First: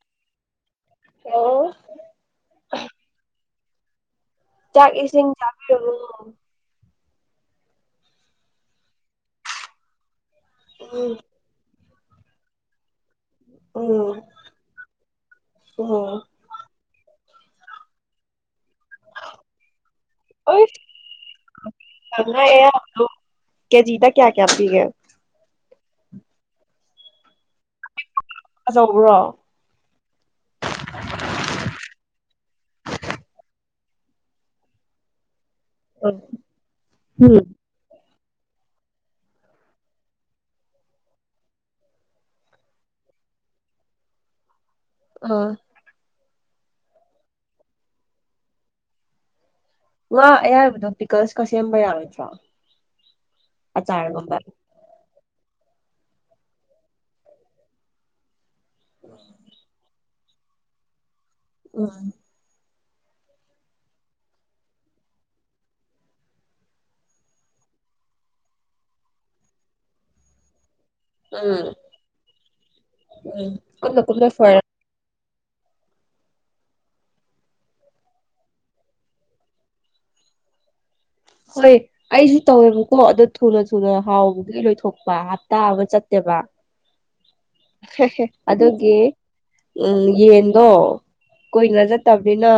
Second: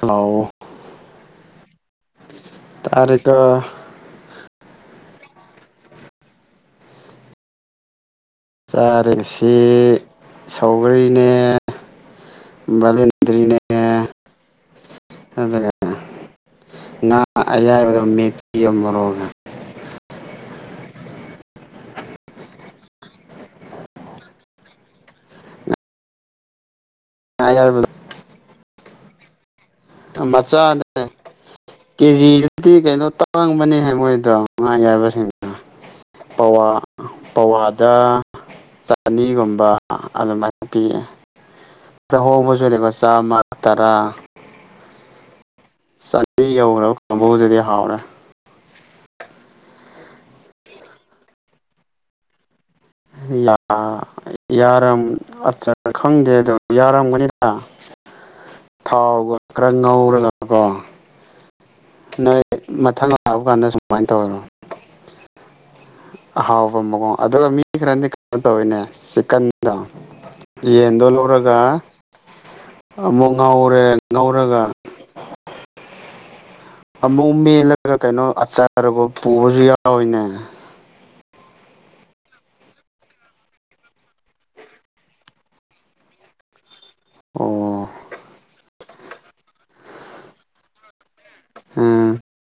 ꯍꯑꯣ ꯑꯣ ꯇꯔꯀꯣ ꯁꯤꯡ ꯆꯕꯤ ꯆꯔ ꯁꯤ ꯎꯝ ꯁꯥꯎꯒꯔꯤꯔꯤꯅꯦ ꯍꯕꯥꯂ ꯗꯔꯤꯅꯦ ꯎꯝ ꯑꯗꯨꯒꯗ ꯎꯝ ꯅꯥ ꯑꯌꯥꯗ ꯃꯛꯇ ꯃꯔꯔꯣꯡ ꯀꯌꯥꯖꯤꯗꯥ ꯀꯌꯥ ꯀꯌꯥꯒ ꯌꯥ ꯌꯥꯔ ꯧꯕ꯭ꯔꯣ ꯃꯆꯥꯅꯦ ꯀꯦꯖꯤ ꯗꯤ ꯀꯩꯅꯣ ꯇꯥꯡꯕꯅꯤꯍ ꯃꯣꯏꯗꯣ ꯉꯥꯌꯥꯏꯕꯁꯤꯡꯗ ꯄꯋꯥ ꯎꯝ ꯄꯋꯥꯗ ꯑꯅꯤꯒꯨꯝꯕ ꯑꯗꯨꯃꯥꯏꯅ ꯄꯤꯌꯦ ꯈꯍꯣꯡꯕꯁꯨꯔꯕ ꯆꯥꯝꯃ ꯇꯔꯥ ꯑꯥ ꯆꯥꯟ ꯌꯧꯔꯣ ꯀꯥꯡꯕꯨꯗꯨꯗꯤ ꯍꯥꯎꯔꯦ ꯋꯥ ꯑꯌꯥꯕꯗꯣ ꯄꯤꯀꯜꯁꯀ ꯁꯦꯝꯕ ꯌꯥꯔꯣꯏꯗ꯭ꯔꯣ ꯌꯥ ꯑꯆꯥꯔꯒꯨꯝꯕ ꯌꯥꯔꯝ ꯑꯆ ꯈꯔ ꯈꯪꯗꯦ ꯑꯗꯨꯗ ꯌꯥꯔꯝꯒꯅꯤꯗ ꯊꯥꯎꯒ ꯈꯔ ꯉꯧꯔꯒ ꯒꯣ ꯑꯨꯝ ꯑꯥꯡ ꯃꯊꯪ ꯂꯥꯛꯄ ꯀꯥꯟꯗ ꯁꯨꯃꯥꯏꯅ ꯇꯧꯔꯣ [inaudible] ꯑꯍꯥꯎꯕ ꯃꯑꯣꯡ ꯑꯗꯨꯒ ꯃꯤ ꯈꯔꯗꯤ ꯀꯩꯅꯣ ꯇꯧꯋꯤꯅꯦ ꯆꯤꯛꯀꯟꯗꫭ ꯌꯦꯟꯗꯣ ꯂꯧꯔꯒ ꯎꯝ ꯑꯃꯨꯛ ꯎꯝ ꯉꯧꯔꯦ ꯀꯨꯞꯅ ꯀꯨꯞꯅ ꯁꯣꯏꯔ ꯉꯧꯔꯒ ꯑꯃꯨꯛ ꯃꯦꯜꯂꯒ ꯀꯩꯅꯣ ꯑꯆꯥꯔ ꯄꯨꯕꯁꯨ ꯌꯥꯎꯋꯤꯅꯦ ꯍꯣꯏ ꯑꯩꯁꯨ ꯇꯧꯋꯦꯕꯀꯣ ꯑꯗꯨ ꯊꯨꯅ ꯊꯨꯅ ꯍꯥꯎꯕꯒꯤ ꯂꯣꯏꯊꯣꯛꯄ ꯍꯞꯇꯥ ꯑꯃ ꯆꯠꯇꯦ ꯑꯣ ꯑꯗꯨꯒꯤ ꯎꯝ ꯌꯦꯟꯗꯣ ꯀꯨꯏꯅ ꯎꯝ ꯆꯠꯇꯕꯅꯤꯅ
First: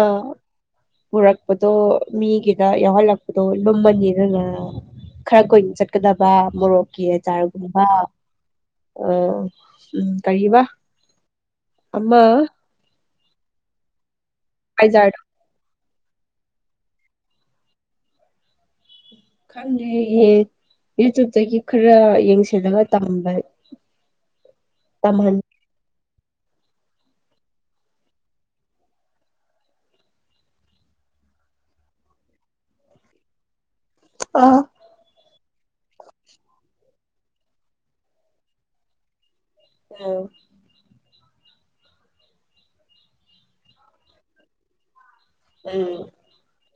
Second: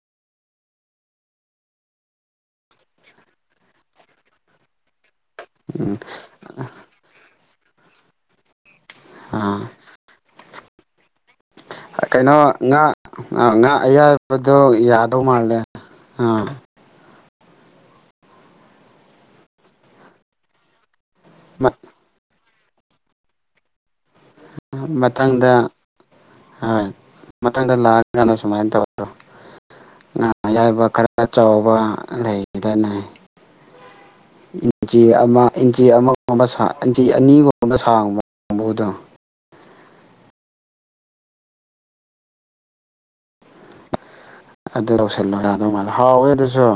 ꯄꯨꯔꯛꯄꯗꯣ ꯃꯤꯒꯤꯗ ꯌꯥꯎꯍꯜꯂꯛ ꯄꯨꯇꫭꯜ ꯂꯨꯝꯕꯅꯤꯅ ꯈꯔ ꯀꯨꯏꯅ ꯎꯝ ꯆꯠꯀꯗꯕ ꯃꯣꯔꯣꯛꯀꯤ ꯑꯆꯥꯥꯔꯒꯨꯝꯕ ꯑ ꯑꯥ ꯎꯝ ꯀꯔꯤꯕ ꯑꯃ ꯀꯩꯅꯣ ꯉꯥ ꯉꯥ ꯑꯌꯥꯏꯕꯗꯣ ꯍꯥꯏꯖꯥꯔꯗꯣ ꯌꯥꯗꯧ ꯃꯥꯜꯂꯦ ꯑꯥ ꯈꯪꯗꯦꯍ‌ꯦꯍ‌ꯦ ꯌꯨꯇꯨꯞꯇꯒꯤ ꯈꯔ ꯌꯦꯡꯁꯤꯜꯂꯒ ꯇꯝꯕ ꯇꯝꯍꯟ ꯃꯊꯪꯗ ꯍꯣꯏ ꯃꯊꯪꯗ ꯂꯥꯛꯑꯀꯥꯟꯗ ꯁꯨꯃꯥꯏꯅ ꯇꯧ꯭ꯔꯣ ꯉꯥ ꯑꯌꯥꯏꯕ ꯈꯔ ꯆꯥꯎꯕ ꯂꯩꯗꯅ ꯑꯥ ꯂꯤꯟꯆꯤ ꯑꯃ ꯏꯟꯆꯤ ꯑꯃꯒꯨꯝꯕ ꯁꯥꯡ ꯏꯟꯆꯤ ꯑꯅꯤꯒꯨꯝꯕ ꯁꯥꯡꯕ ꯕꯨꯗꯣ ꯎꯝ ꯑꯗꯨ ꯂꯩꯁꯤꯜꯕ ꯌꯥꯗꯧ ꯃꯥꯜꯂ‌ꯦ ꯎꯝ ꯍꯥꯎꯋꯦ ꯑꯗꯨꯁꯨ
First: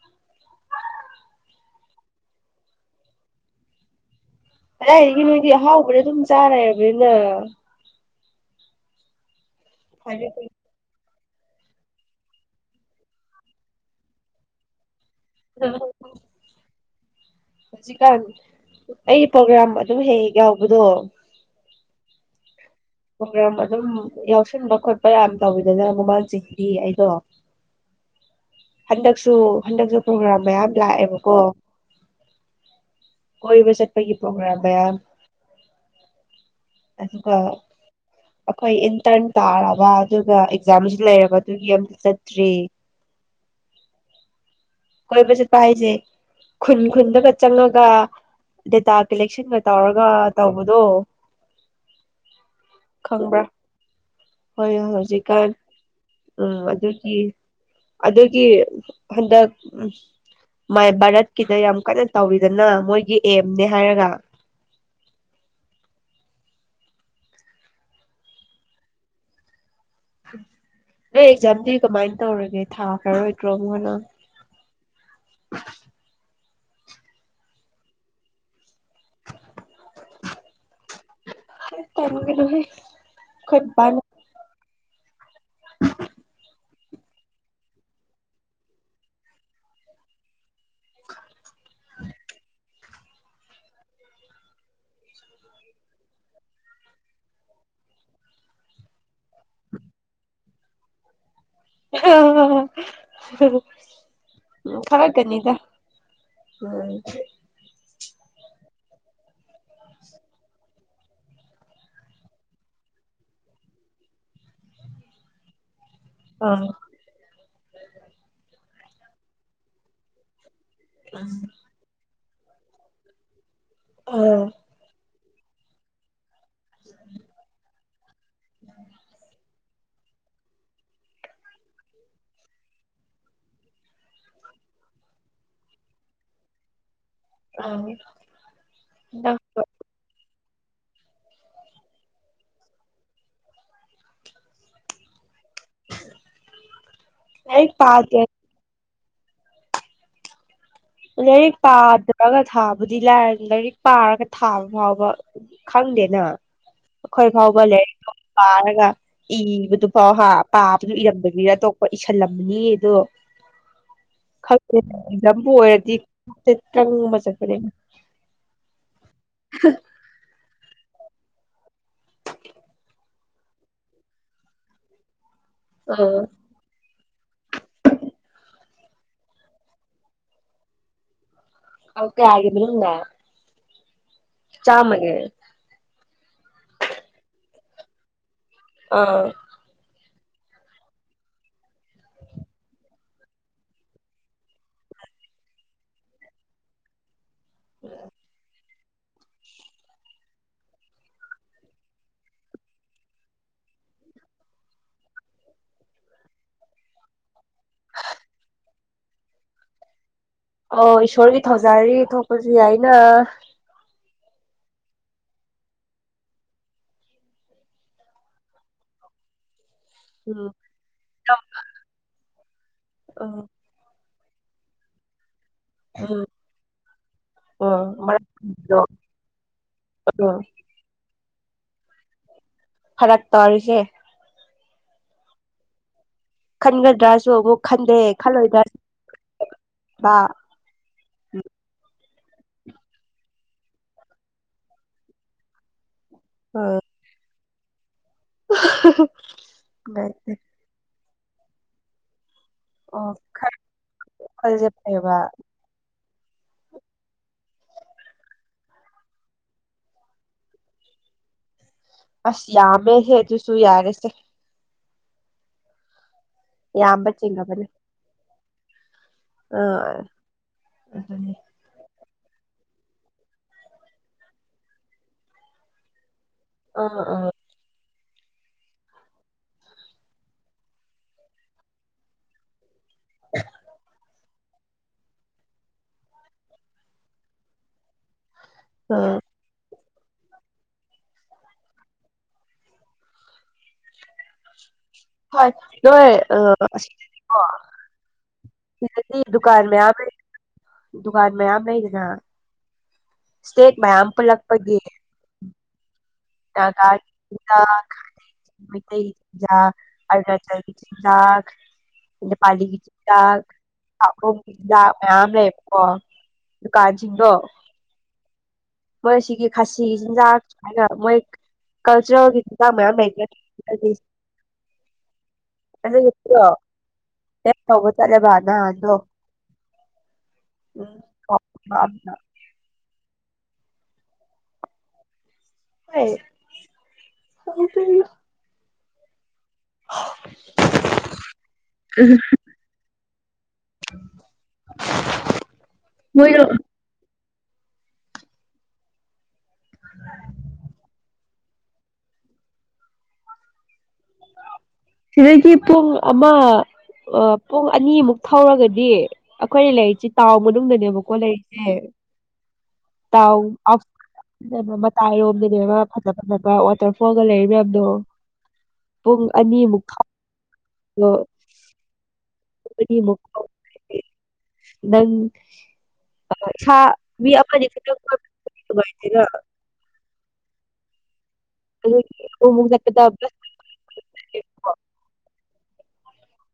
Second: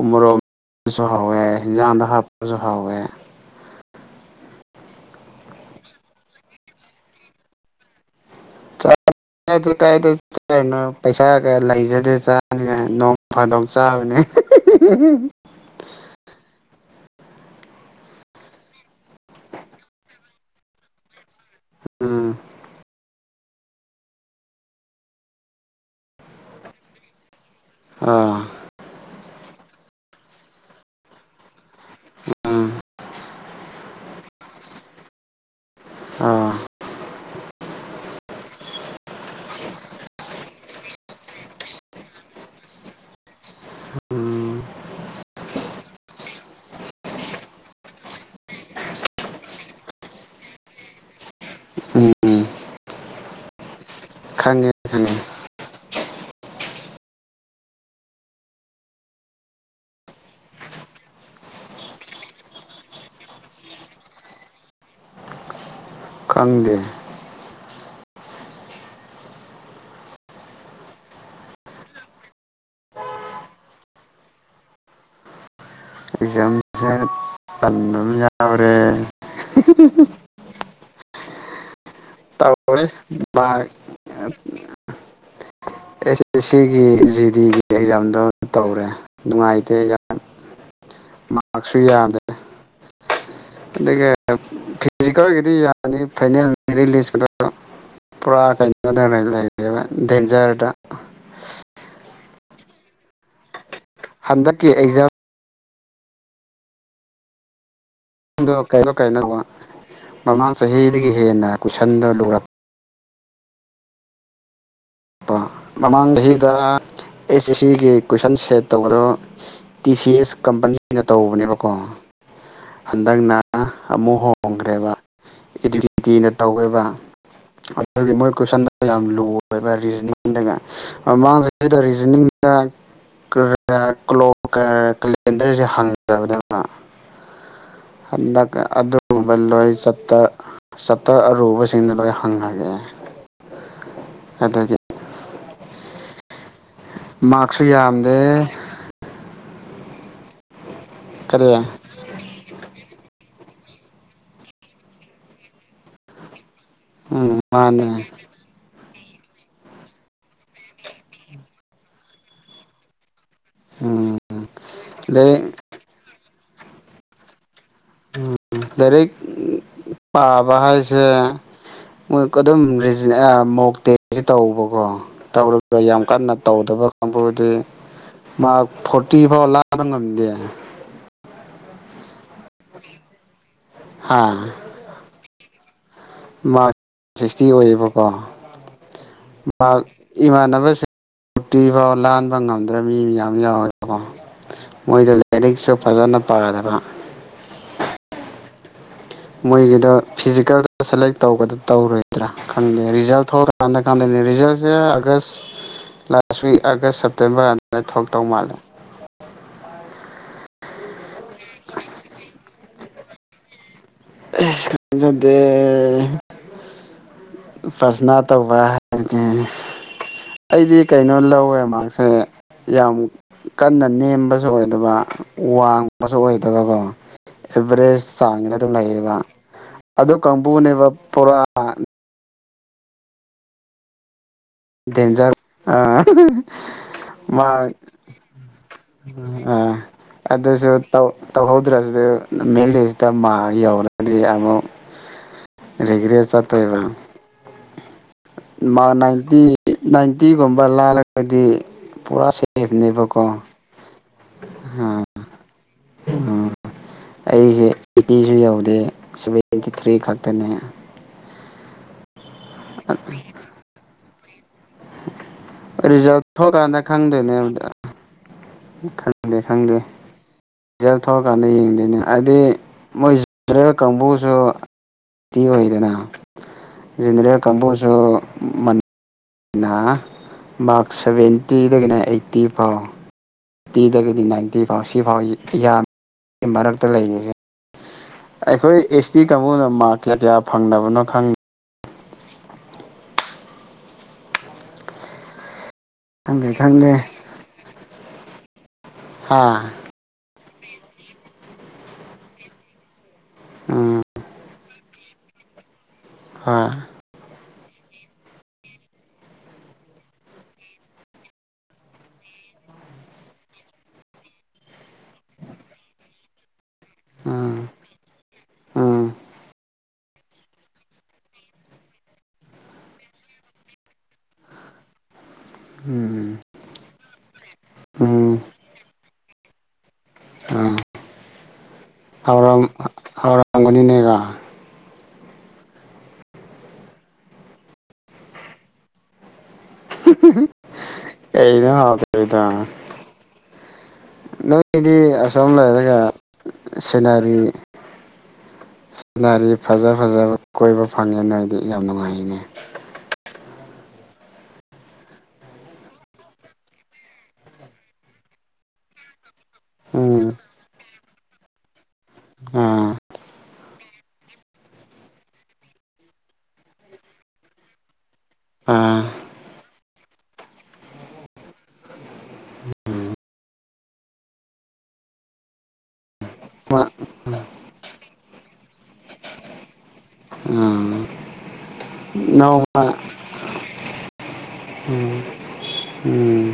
ꯎꯃ꯭ꫭꯔꯣꯛ ꯃꯤꯠꯁꯨ ꯍꯥꯎꯋ‌ꯦ ꯍꯤꯟꯖꯥꯡꯗ ꯍꯥꯞꯁꯨ ꯍꯥꯎꯋ‌ꯦ ꯀꯗꯥꯏꯗꯒꯤ ꯅꯣꯏꯗꯤ ꯑꯍꯥꯎꯕꯗ ꯑꯗꯨꯝ ꯆꯥꯔ ꯂꯩꫪꯕꯅꯤꯅ ꯇꯥꯗ‌ꯦ ꯇꯥꯗ‌ꯦ ꯀꯥꯏꫪꯩꯅꫭ ꯄꯩꯁꯥꯒ ꯂꯩꯖꯗ‌ꯦ ꯆꯥꯅꯤꯅ‌ꯦ ꯅꯣꯡ ꯐꯥꯗꯣꯛ ꯆꯥꯕꯅꯦ [unintelligible] ꯍꯧꯖꯤꯛꯀꯥꯟ ꯑꯩꯒꯤ ꯄ꯭ꯔꯣꯒ꯭ꯔꯥꯝ ꯑꯗꯨꯝ ꯍꯦꯛ ꯍ‌ꯦꯛ ꯌꯥꯎꯕꯗꯣ ꯎꯝ ꯄꫭꯒ꯭ꯔꯝ ꯑꯗꯨꯝ ꯌꯥꯎꯁꯟꯕ ꯈꯣꯠꯄ ꯌꯥꯝ ꯇꯧꯋꯤꯗꯅ ꯃꯃꯜ ꯆꯤꯡꯗꯤ ꯑꯩꯗꯣ ꯑꯥ ꯍꯟꯗꯛꯁꯨ ꯍꯟꯗꯛꯁꯨ ꯄ꯭ꯔꯣꯒ꯭ꯔꯥꯝ ꯃꯌꯥꯝ ꯂꯥꯛꯑꯦꯕꯀꯣ ꯎꯝ ꯀꯣꯏ ꯆꯠꯄꯍꯤ ꯄ꯭ꯔꯣꯒ꯭ꯔꯝ ꯌꯥꯝ ꯑꯥ ꯑꯗꯨꯀ ꯑꯩꯈꯣꯏ ꯏꯟꯇꯔꯟ ꯇꯥꯔꯕ ꯑꯗꯨꯒ ꯑꯦꯛꯖꯥꯝꯁꯨ ꯂꯩꯔꯕ ꯑꯗꯨꯒꯤ ꯑꯝꯇ ꯆꯠꯇ꯭ꯔ‌ꯦ [unintelligible] ꯎꯝ ꯀꯣꯏꯕ ꯆꯠꯄ ꯍꯥꯏꯁꯦ ꯈꯨꯟ ꯈꯨꯟꯗꯒ ꯆꯪꯉꯒ ꯗꯦꯇꯥ ꯀꯂꯦꯛꯁꯟꯒ ꯇꯧꯔꯒ ꯇꯧꯕꯗꯣ ꯎꯝ ꯎꯝ ꯈꯪꯕ꯭ꯔꯥ ꯈꯪꯉꯦ ꯍꯣꯏ ꯈꯪꯉꯦ ꯍꯧꯖꯤꯛꯀꯥꯟ ꯎꯝ ꯑꯗꯨꯒꯤ ꯑꯗꯨꯒꯤ ꯍꯟꯗꯛ ꯎ ꯃꯥꯏ ꯚꯥꯔꯠꯀꯤꯗ ꯌꯥꯝ ꯀꯟꯅ ꯇꯧꯋꯤꯗꯅ ꯃꯣꯏꯒꯤ ꯑꯦꯝꯅꯦ ꯍꯥꯏꯔꯒ [unintelligible] ꯈꯪꯗꯦ ꯅꫭꯏ ꯑꯦꯛꯖꯥꯝꯗꯤ ꯀꯝꯃꯥꯏ ꯇꯧꯔꯒꯦ ꯊꯥꯈ꯭ꯔ ꯔꯣꯏꯗ꯭ꯔꯣ ꯑꯃꯨꯛ ꯍꯟꯅ [unintelligible] ꯑꯦꯛ ꯖꯝꯁꯦ ꯇꯟꯗꯕ ꯌꯥꯎꯔꯦ ꯍꯥꯏ ꯇꯧꫪꯤ ꯃꯥꯛ ꯑ‌ꯦꯁ ꯑ‌ꯦꯁ ꯁꯤꯒꯤ ꯑꯩꯒꯤ ꯖꯤꯗꯤꯒꯤ ꯑꯦꯛꯖꯥꯝꯗꯣ ꯇꯧꯔꯦ ꯅꯨꯡꯉꯥꯏꯇꯦ ꯌꯥꯝ ꯃꯥꯔꯛꯁꯨ ꯌꯥꯗꯦ ꯑꯗꯨꯒ ꯐꯤꯖꯤꯀꯦꯜꯒꯤꯗꯤ ꯌꯥꯅꯤ ꯐꯥꯏꯅꯦꯜ ꯑꯗꯨ ꯄꯨꯔꯥ ꯀꯩꯅꯣꯗ ꯂꯩꯔꯦꯕ ꯗꯦꯟꯖꯔꯗ ꯍꯟꯗꯛꯀꯤ ꯑ ꯑꯦꯛꯖꯥꯝꯗꯣ ꯍꯥꯏꯅꯤꯗ ꯑ ꯀꯩꯗꯣ ꯀꯥꯏꯅ ꯋꯥ ꯃꯃꯥꯡ ꯆꯍꯤꯗꯒꯤ ꯍꯦꯟꯅ ꯀꯨꯏꯁꯟꯗ ꯑꯗꯨꯒ ꯂꯄꯥ ꯃꯃꯥꯡ ꯆꯍꯤꯗ ꯑꯥ ꯑꯦꯁ ꯁꯤꯒꯤ ꯀꯨꯣꯏꯁꯟ ꯁꯦꯠ ꯇꯧꯕꯗꯣ ꯇꯤ ꯁꯤ ꯑꯦꯁ ꯀꯝꯄꯅꯤꯅ ꯇꯧꯕꯅꯦꯕꯀꯣ ꯍꯟꯗꯛꯅ ꯑꯃꯨꯛ ꯑꯥ ꯍꯣꯡꯈ꯭ꯔꯦꯕꯤꯅ ꯇꯧꯋꯦꯕ ꯑꯗꯨꯒꯤ ꯃꯣꯏ ꯀꯣꯏꯁꯟꯗ ꯌꯥꯝ ꯂꯨ ꯑꯣꯏꯕ ꯔꯤꯖꯅꯤꯡꯗꯒ ꯃꯥꯡꯁꯤꯗꯩꯗ ꯔꯤꯖꯅꯤꯡꯗ ꯀꯦꯂꯦꯟꯗꯔꯁꯦ ꯍꯪꯗꯕꯗꯅ ꯑꯥ ꯗ ꯑꯗꯨꯨꯝꯕ ꯅꯪꯕꯨ ꯂꯣꯏ ꯆꯠꯇ ꯆꯞꯇꯔ ꯑꯔꯨꯕꯁꯤꯡꯗꯨ ꯂ ꯍꯪꯈꯒꯦ ꯑꯗꯨꯒꯤ [unintelligible] ꯃꯥꯔꯛꯁꯨ ꯂꯥꯏꯔꯤꯛ ꯌꯥꯝꯗꯦ ꯄꯥꯗꯦ ꯀꯔꯤ ꯂꯥꯏꯔꯤꯛ ꯄꯥꯗ꯭ꯔꯒ ꯊꯥꯕꯨꯗꯤ ꯂꯥꯏꯔ ꯂꯥꯏꯔꯤꯛ ꯄꯥꯔꯒ ꯊꯥꯕ ꯐꯥꯎꯕ ꯈꯪꯗꯦꯅ ꯑꯩꯈꯣꯏ ꯎꯝ ꯐꯥꯎꯕ ꯃꯥꯅꯦ ꯂꯥꯏꯔꯤꯛ ꯄꯥꯔꯒ ꯏꯕꯗꯨ ꯐꯥꯎ ꯍꯥ ꯄꯥꯕꯗꯨ ꯏꯔꯝꯕꯒꯤꯗ ꯑꯇꯣꯞꯄ ꯏꯁꯤꯜꯂꯝꯕꯅꯤ ꯑꯗꯣ ꯎꯝ ꯈꯪꯦ ꯂꯥꯏꯔꯤꯛ ꯂꯝꯕꯨ ꯑꯣꯏꯔꯗꯤ ꯇ ꯑꯃ ꯆꯠꯄꯅꯦ ꯝ ꯗꯔ ꯄꯥꯕ ꯍꯥꯏꯁꯦ ꯃꯣꯏ ꯑꯗꯨꯝ ꯃꯣꯛꯇꯦꯁ ꯇꯧꯕꯀꯣ ꯇꯧꯔꯒ ꯌꯥꯝ ꯀꯟꯅ ꯇꯧꯗꯕ ꯑꯗꯨꯕꯨꯗꯤ ꯃꯥ ꯐꯣꯔꯇꯤ ꯐꯥꯎ ꯂꯥꯥꯟꯕ ꯉꯝꯗꯦ ꯑꯣ ꯀꯦ ꯍꯥꯏꯗ ꯆꯃꯒꯦ ꯃꯥꯔꯛꯁ ꯁꯤꯛꯁꯇꯤ ꯑꯣꯏꯌꯦꯕꯀꯣ ꯑꯥ ꯃꯥꯔꯛ ꯏꯃꯥꯟꯅꯕꯁꯤꯡ ꯇꯨꯔꯇꯤ ꯐꯥꯎ ꯂꯥꯟꯕ ꯉꯝꯗ꯭ꯔꯕ ꯃꯤ ꯃꯌꯥꯝ ꯌꯥꯎꯋꯦꯕꯀꯣ ꯃꯣꯏꯗ ꯂꯥꯏꯔꯤꯛꯁꯨ ꯐꯖꯅ ꯄꯥꯗꯕ ꯎ ꯃꯣꯏꯒꯤꯗꯣ ꯐꯤꯖꯤꯀꯦꯜꯗ ꯁꯦꯂꯦꯛ ꯇꯧꯕꯒꯗ ꯇꯧꯔꯣꯏꯗ꯭ꯔꯥ ꯈꯪꯗꯦ ꯔꯤꯖꯜ ꯊꯣꯛꯂꯀꯥꯟꯗ ꯀꯥꯟꯗ ꯅꯩꯔꯖ August last week August September ꯑꯗꯨꯗ ꯊꯕꯛ ꯇꯧ ꯃꯥꯜꯂꯦ ꯑꯣ ꯏꯁꯣꯔꯒꯤ ꯊꯧꯖꯥꯔꯤ ꯊꯣꯛꯄꯁꯨ ꯌꯥꯏꯅ ꯈ ꯁꯗ ꯐꯁꯅ ꯇꯧ ꯋꯥꯔꯒ ꯎꯝ ꯑꯩꯗꯤ ꯀꯩꯅꯣ ꯂꯧꯋꯦ ꯃꯍꯥꯛꯁꯦ ꯌꯥꯝ ꯎꯝ ꯀꯟꯅ ꯅꯦꯝ ꯐꯁꯨ ꯑꯣꯏꯗꯕ ꯋꯥꯡꯕꯁꯨ ꯎꯝ ꯑꯣꯏꯗꯕꯀꯣ ꯎꯝ ꯑꯦꯚꯔꯦꯁ ꯆꯥꯡꯁꯤꯅ ꯑꯗꯨꯝ ꯃꯔꯛꯗꯣ ꯂꯩꯌꯦꯕ ꯑꯗꯨ ꯎꯝ ꯀꯥꯡꯕꯨꯅꯦꯕ ꯄꯨꯔꯥ ꯐꯔꯛ ꯇꯧꯔꯤꯁꯦ ꯗꯦꯟꯖꯔ ꯑ ꯈꯟꯒꯗ꯭ꯔꯥꯁꯨ ꯃꯥ ꯑꯃꯨꯛ ꯈꯟꯗꯦ ꯈꯜꯂꯣꯏꯗ꯭ꯔꯥꯕ ꯑ ꯑꯗꯨꯁꯨꯧ ꯇꯧꯍꯧꯗ꯭ꯔꯁꯨ ꯃꯦꯜꯂꯤꯁꯤꯗ ꯃꯥ ꯌꯧꯔꯗꯤ ꯑꯃꯨꯛ ꯔꯤꯒ꯭ꯔꯦ ꯆꯠꯇꯣꯏꯕ ꯎꯝ ꯏꯇꯤ ꯅꯥꯏꯟꯇꯤꯒꯨꯝꯕ ꯂꯥꯜꯂꯒꯗꯤ ꯄꯨꯔꯥ ꯑꯣ ꯁꯦꯐꯅꯦꯕꯀꯣ ꯈ ꯑ ꯈꯜꯖꯥꯏꯕ ꯑꯩꯁꯦ ꯑꯩꯠꯇꯤꯁꯨ ꯌꯧꯗꯦ ꯁꯚꯦꯟꯇꯤ ꯊ꯭ꯔꯤ ꯈꯛꯇꯅꯦ ꯑꯁ ꯌꯥꯝꯃꯦꯍꯦ ꯑꯗꯨꯁꯨ ꯌꯥꯔꯁꯦ ꯔꯤꯖꯥ ꯊꯣꯛꯀꯥꯟꯗ ꯌꯥꯝꯕ ꯈꯪꯗꯣꯏꯅꯦ ꯆꯤꯡꯉꯕꯅꯦ ꯈꯪꯗꯦ ꯈꯪꯗꯦ ꯑꯥ ꯔꯤꯖꯥꯜ ꯑꯗꯨꯅꯤ ꯊꯧꯔꯀꯥꯟꯗ ꯌꯦꯡꯗꯣꯏꯅꯦ ꯍꯥꯏꯗꯤ ꯃꯣꯏꯦꯜ ꯀꯥꯡꯕꯨꯁꯨꯇꯤ ꯑꯣꯏꯗꯅ ꯑꯥ ꯑꯥ ꯖꯗꯌꯥ ꯀꯝꯕꯨꯣꯁꯨ ꯃ ꯑꯩꯅ ꯃꯥꯔꯛꯁ ꯁꯚꯦꯟꯇꯤꯗꯒꯤꯅ ꯑꯩꯠꯇꯤ ꯐꯥꯎ ꯑꯩꯠꯇꯤꯗꯒꯤꯗꯤ ꯅꯥꯏꯟꯇꯤ ꯐꯥꯎ ꯁꯤꯐꯥꯎ ꯌꯥꯝꯃꯤ ꯃꯔꯛꯇ ꯂꯩꯔꯤꯁꯦ ꯑꯩꯈꯣꯏ ꯑꯦꯁ ꯑꯥ ꯇꯤ ꯀꯥꯡꯕꯨꯅ ꯃꯥꯔꯛ ꯀꯌꯥ ꯀꯌꯥ ꯐꯪꯅꯕꯅꯣ ꯈꯪꯗꯦ ꯍ ꯂꯣꯏ ꯈꯪꯗꯦ ꯈꯪꯗꯦ ꯁꯤꯗꯤ ꯍꯥ ꯗꯨꯀꯥꯟ ꯃꯌꯥꯝ ꯂꯩ ꯗꯨꯀꯥꯟ ꯃꯌꯥꯝ ꯂꯩꯗꯅ ꯁꯇꯦꯠ ꯎꯝ ꯃꯌꯥꯝ ꯄꯨꯂꯛꯄꯒꯤ ꯍꯣꯏ ꯀꯒꯥꯗ ꯃꯇꯩ ꯑꯜꯇ꯭ꯔꯥ ꯆꯥꯏ ꯒ ꯄꯜꯂꯤꯒꯤ ꯆꯤꯟꯗꯥꯛ ꯆꯤꯟꯖꯥꯛ ꯃꯌꯥꯝ ꯂꯩꯦꯄꯣ ꯑꯗꯨ ꯀꯥꯖꯤꯡꯒꯣ ꯎꯝ ꯎꯝ ꯃꯣꯏꯁꯤꯒꯤ ꯈꯥꯁꯤ ꯆꯤꯟꯖꯥꯛ ꯁꯨꯥꯏꯅ ꯃꯣꯏ ꯀꯜꯆꯔꯦꯜ ꯀ ꯃ ꯃ ꯎꯝ ꯆꯔꯦ ꯎꯝ ꯕꯥꯅ ꯑꯥꯟꯗꯣ ꯑꯥ ꯎꯝꯗ ꯍꯥꯎꯔꯝ ꯍꯥꯎꯔꯝꯒꯅꯤꯅꯦꯀꯣ ꯍꯗ [inaudible] ꯀ ꯍ ꯐꯔꯤꯗ [inaudible] ꯅꯣꯏꯒꯤꯗꯤ ꯑꯁꯣꯝ ꯂꯩꯔꯒ ꯃꯣꯏꯗꯣ ꯁꯤꯅꯔꯤ ꯁꯤꯅꯗꯤ ꯐꯖ ꯐꯖꯕ ꯀꯣꯏꯕ ꯐꯪꯉꯦ ꯅꯣꯏꯗꯤ ꯌꯥꯝ ꯅꯨꯡꯉꯥꯏꯅꯤ ꯑ ꯁꯤꯗꯒꯤ ꯄꯨꯡ ꯑꯃ ꯄꯨꯡ ꯑꯅꯤꯃꯨꯛ ꯊꯧꯔꯒꯗꯤ ꯑꯩꯈꯣꯏꯅ ꯂꯩꯔꯤꯁꯦ ꯎꯝ ꯇꯥꯎꯟ ꯃꯅꯨꯡꯗꯅꯦꯕꯀꯣ ꯂꯩꯔꯤꯁꯦ ꯑꯥ ꯇꯥꯎ ꯃꯇꯥꯏꯔꯣꯝꯗꯅꯦꯕ ꯐꯖ ꯐꯖꯕ ꯋꯥꯇꯔꯐꯣꯜꯒ ꯂꯩꯔꯤ ꯃꯌꯥꯝꯗꯣ ꯑꯥ ꯄꯨꯡ ꯑꯅꯤꯃꯨꯛꯛꯇꯥꯎ ꯑ ꯅꯪ ꯥ ꯃꯤ ꯑꯄꯥꯖꯤꯦ ꯎꯝ ꯅꯣꯡꯃ ꯑꯗꯨ ꯎꯝ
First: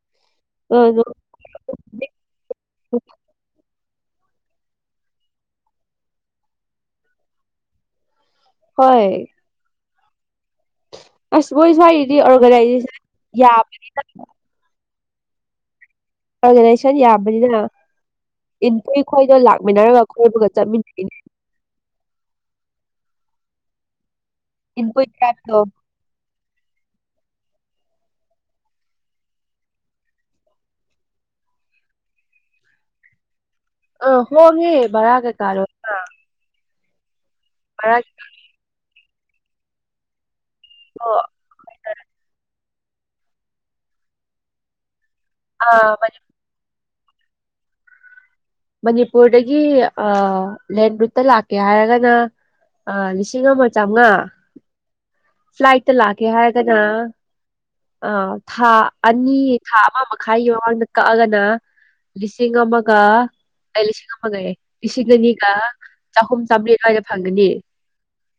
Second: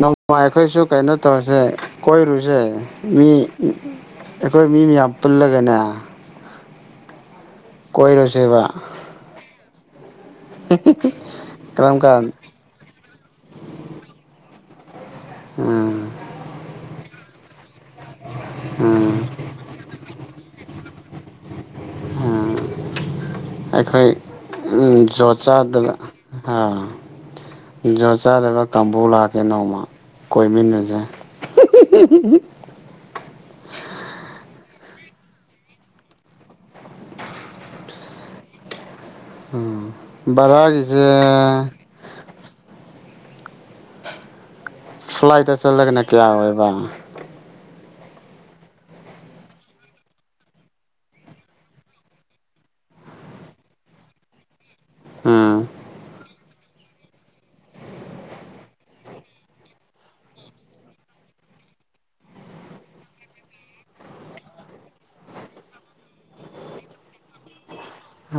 ꯅꯣꯡꯃ ꯑꯩꯈꯣꯏꯁꯨ ꯑꯗꯣ ꯀꯩꯅꯣ ꯇꯧꯔꯁꯦ ꯍꯧꯖꯤꯛ ꯀꯣꯏꯔꯨꯁꯦ ꯃꯤ ꯑꯩꯈꯣꯏ ꯃꯤ ꯃꯌꯥꯝ ꯄꯨꯜꯂꯒꯅꯦ ꯀꯣꯏꯔꯣꯁꯦꯕ ꯑꯥꯁ ꯃꯣꯏ ꯀꯔꯝ ꯁꯋꯥꯏꯒꯤꯗꯤ ꯀꯥꯟ ꯑꯣꯔꯒꯅꯥꯏꯖꯦꯁꯟ ꯌꯥꯝꯕꯅꯤꯅ ꯎꯝ ꯑꯣꯔꯒꯅꯥꯏꯖꯦꯁꯟ ꯌꯥꯝꯕꯅꯤꯅ ꯎꯝ ꯑꯩꯈꯣꯏꯗꯣ [inaudible] ꯂꯥꯛꯃꯤꯟꯅꯔꯒ ꯈꯣꯕꯒꯆꯥ ꯃꯤ [inaudible] ꯑꯩꯈꯣꯏ ꯏꯟꯄꯨꯏ ꯆꯨꯒꯣꯠ ꯇ꯭ꯔꯥꯏꯞꯇꯣ ꯆꯗꯕ ꯖꯣꯠ ꯆꯥꯗꯕ ꯀꯥꯡꯕꯨ ꯂꯥꯛꯑꯗꯤ ꯅꯣꯡꯃ ꯀꯣꯏꯃꯤꯟ ꯅꯅꯤꯡꯉꯥꯏ ꯑ ꯍꯣꯛꯉꯦ ꯕꯥꯔꯥ ꯀꯩꯀꯥ ꯂꯣꯏꯅꯥ ꯃꯔꯔꯖ [inaudible] ꯕꯥꯔꯒꯤꯁꯦ ꯐ꯭ꯂꯥꯏꯠꯇ ꯑꯥ ꯆꯠꯂꯒꯅ ꯀꯌꯥ ꯑꯣꯏꯕ ꯃꯅꯤꯄꯨꯔꯗꯒꯤ ꯂꯦꯟꯔꯨꯠꯇ ꯂꯥꯛꯀꯦ ꯍꯥꯏꯔꯒꯅ ꯑ ꯂꯤꯁꯤꯡ ꯑꯃ ꯆꯥꯝꯃꯉꯥ ꯎꯝ ꯐ꯭ꯂꯥꯏꯠꯇ ꯂꯥꯛꯀꯦ ꯍꯥꯏꯔꯒꯅ ꯑ ꯊꯥ ꯑꯅꯤ ꯊꯥ ꯑꯃ ꯃꯈꯥꯏꯒꯤ ꯃꯃꯥꯡꯗ ꯀꯛꯑꯒꯅ ꯂꯤꯁꯤꯡ ꯑꯃꯒ ꯑꯩ ꯂꯤꯁꯤꯡ ꯑꯃꯒ ꯂꯤꯁꯤꯡ ꯑꯅꯤꯒ ꯆꯍꯨꯝ ꯆꯥꯃꯔꯤ ꯑꯗꯨꯋꯥꯏꯗ ꯐꯪꯒꯅꯤ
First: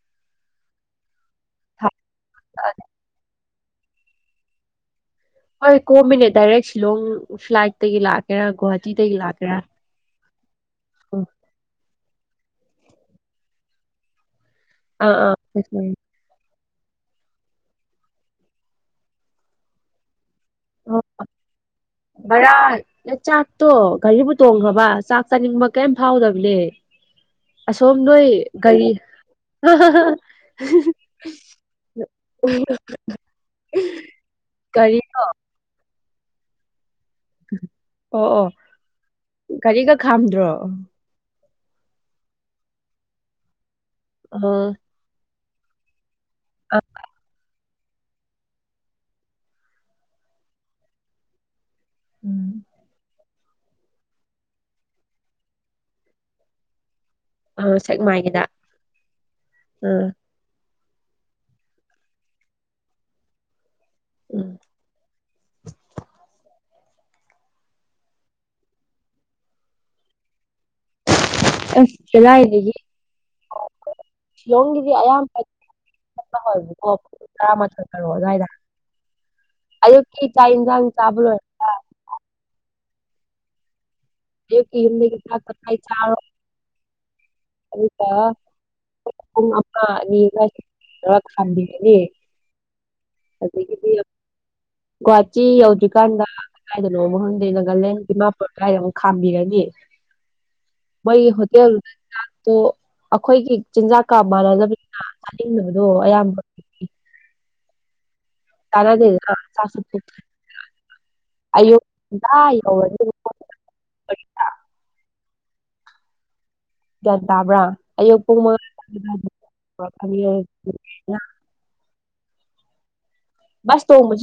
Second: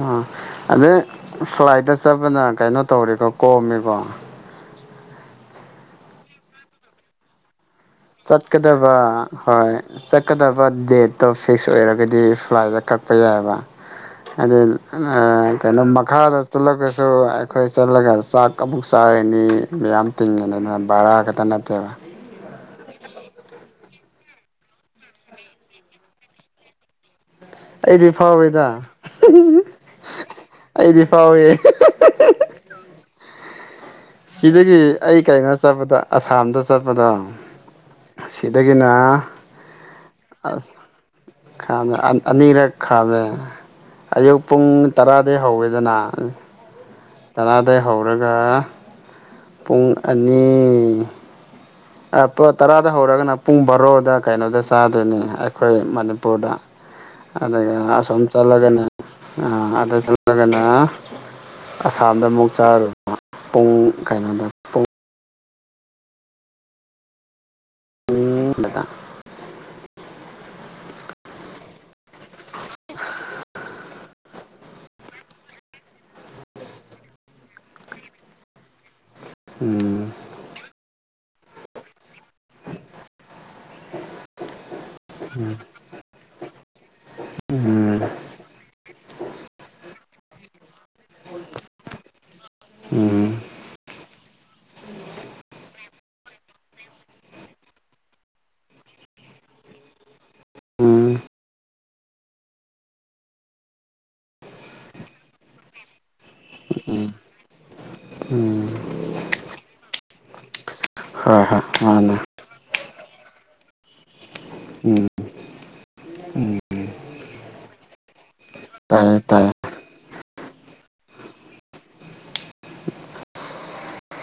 ꯑ ꯑꯗꯩ ꯊꯥ ꯐ꯭ꯂꯥꯏꯠꯇ ꯆꯠꯄꯅ ꯀꯩꯅꯣ ꯇꯧꯔꯤꯀꯣ ꯀꯣꯝꯃꯦꯀꯣ ꯍꯣꯏ ꯀꯣꯃꯤꯅꯤ ꯗꯤꯔꯦꯠ ꯁꯤꯂꯣꯡ ꯐ꯭ꯂꯥꯏꯠ ꯆꯠꯀꯗꯕ ꯍꯣꯏ ꯆꯠꯀꯗꯕ ꯑꯥ ꯗꯦꯠꯇꯣ ꯐꯤꯛꯁ ꯑꯣꯏꯔꯒꯗꯤ ꯗꯤ ꯐ꯭ꯂꯥꯏꯗ ꯀꯛꯄ ꯌꯥꯏꯕ ꯍꯥꯏꯗꯤ ꯑꯥ ꯀꯩꯅꯣ ꯃꯈꯥꯗ ꯆꯠꯂꯒꯁꯨ ꯑꯩꯈꯣꯏ ꯆꯠꯂꯒ ꯆꯥꯛ ꯑꯃꯨꯛ ꯆꯥꯔꯅꯤ ꯃꯌꯥꯝ ꯕꯔꯥ ꯈꯥꯛꯇ ꯅꯥꯠꯇꯦꯗꯥ ꯅ ꯆꯥꯛꯇꯣ ꯘꯔꯤꯕꯨ ꯇꯣꯡꯈ꯭ꯔꯕ ꯆꯥꯛ ꯆꯥꯅꯤꯡꯕ ꯀꯔꯤꯝ ꯐꯥꯎꯗꯕꯅꯦ ꯑꯁꯣꯝ ꯑꯩꯗꯤ ꯅꯣꯏ ꯐꯥꯎꯋꯦꯗ ꯒꯥꯔꯤ ꯑꯩꯗꯤ ꯐꯥꯎꯋꯦ [unintelligible] ꯁꯤꯗꯒꯤ ꯒꯥꯔꯤ ꯑꯩ ꯀꯩꯅꯣ ꯆꯠꯄꯗ ꯑꯁꯥꯝꯗ ꯆꯠꯄ ꯑꯗꯣ ꯑꯣ ꯑꯣ ꯁꯤꯗꯒꯤꯅ ꯒꯥꯔꯤꯒ ꯈꯥꯝꯗ꯭ꯔꯣ ꯑꯁ ꯈꯥꯝꯃꯦ ꯑꯅꯤꯔꯛ ꯈꯥꯝꯃꯦ ꯑꯌꯨꯛ ꯄꯨꯡ ꯑ ꯇꯔꯥ ꯑꯗꯩꯩ ꯍꯧꯢꯗꯅ ꯑ ꯇꯥꯔꯗꯒꯤ ꯍꯧꯔꯒ ꯄꯨꯡ ꯑꯅꯤ ꯑ ꯇꯔꯥꯗ ꯍꯧꯔꯒꯅ ꯄꯨꯡ ꯕꯥꯔꯣꯗ ꯀꯩꯅꯣꯗ ꯆꯥꯗꯣꯏꯅꯤ ꯑꯩꯈꯣꯏ ꯃꯅꯤꯄꯨꯔꯗ ꯑ ꯑꯗꯒ ꯁꯦꯛꯃꯥꯏꯒꯤꯗ ꯁꯣꯝꯆꯠꯂꯒꯅ ꯑ ꯑꯗ ꯆꯂꯒꯅꯦ ꯑꯁꯥꯝꯗ ꯑꯃꯨꯛ ꯆꯥꯔꯨꯕ ꯄꯨꯡ ꯀꯩꯅꯣꯗ ꯎꯝ ꯄꯨꯡ ꯎꯝꯇ [inaudible] ꯑꯁ ꯀꯗꯥꯢꯗꯒꯤ ꯁꯤꯂꯣꯡꯒꯤꯗꯤ ꯑꯌꯥꯝꯕ [inaudible] ꯇꯞꯅꯥ ꯍꯧꯏꯕ ꯇꯔꯥ ꯃꯊꯣꯏ ꯕꯥꯔꯣ ꯑꯗꯨꯋꯥꯏꯗ ꯎꯝ ꯑꯌꯨꯛꯀꯤ ꯆꯥꯛ ꯑꯦꯟꯁꯥꯡ ꯆꯥꯕꯥ ꯂꯣꯢꯔꯥꯒꯥ ꯑꯩ ꯀ ꯎꯝ ꯍꯐꯥꯏ ꯆꯥꯣ [inaudible] ꯑꯗꯨꯒꯥ ꯄꯨꯪ ꯑꯃꯥ ꯑꯅꯤ ꯑꯗꯨꯋꯥꯏꯗꯥ [inaudible] ꯎꯝ ꯑꯗꯥꯒꯤꯗꯤ ꯒꯨꯍꯥꯇꯤ ꯌꯧꯗ꯭ꯔꯤꯀꯥꯟꯗ ꯀꯗꯥꯏꯗꯅꯣ ꯑꯃꯥ ꯈꯪꯗꯦ ꯅꯥꯒꯥꯂꯦꯟ ꯗꯤꯃꯥꯄꯨꯔ ꯀꯗꯥꯏꯗ ꯑꯃꯨꯛ ꯈꯥꯝꯕꯤꯔꯅꯤ ꯎꯝ ꯃꯣꯢꯒꯤ ꯎꯝ ꯍꯣꯇꯦꯜ ꯒꯤ ꯆꯥꯛꯇꯨ ꯑꯩꯈꯣꯏꯒꯤ ꯆꯤꯟꯖꯥꯛꯀꯥ ꯃꯥꯟꯅꯗꯕꯅꯤꯅ ꯆꯥꯅꯤꯡꯗꯕꯗꯣ ꯑꯌꯥꯝꯕ [inaudible] ꯎꯝ ꯇꯔꯗꯦ ꯆꯦ ꯍꯣꯏ ꯍꯣꯏ ꯃꯥꯅꯦ ꯑꯌꯣꯗꯥ ꯌ ꯎꯝ ꯒ꯭ꯌꯥꯟ ꯇꯥꯕ꯭ꯔꯥ ꯑꯌꯨꯛ ꯄꯨꯡ ꯃꯉꯥ ꯇꯥꯏꯌꯦ ꯇꯥꯏꯌꯦ ꯑ ꯈ ꯁ ꯇꯧ ꯃ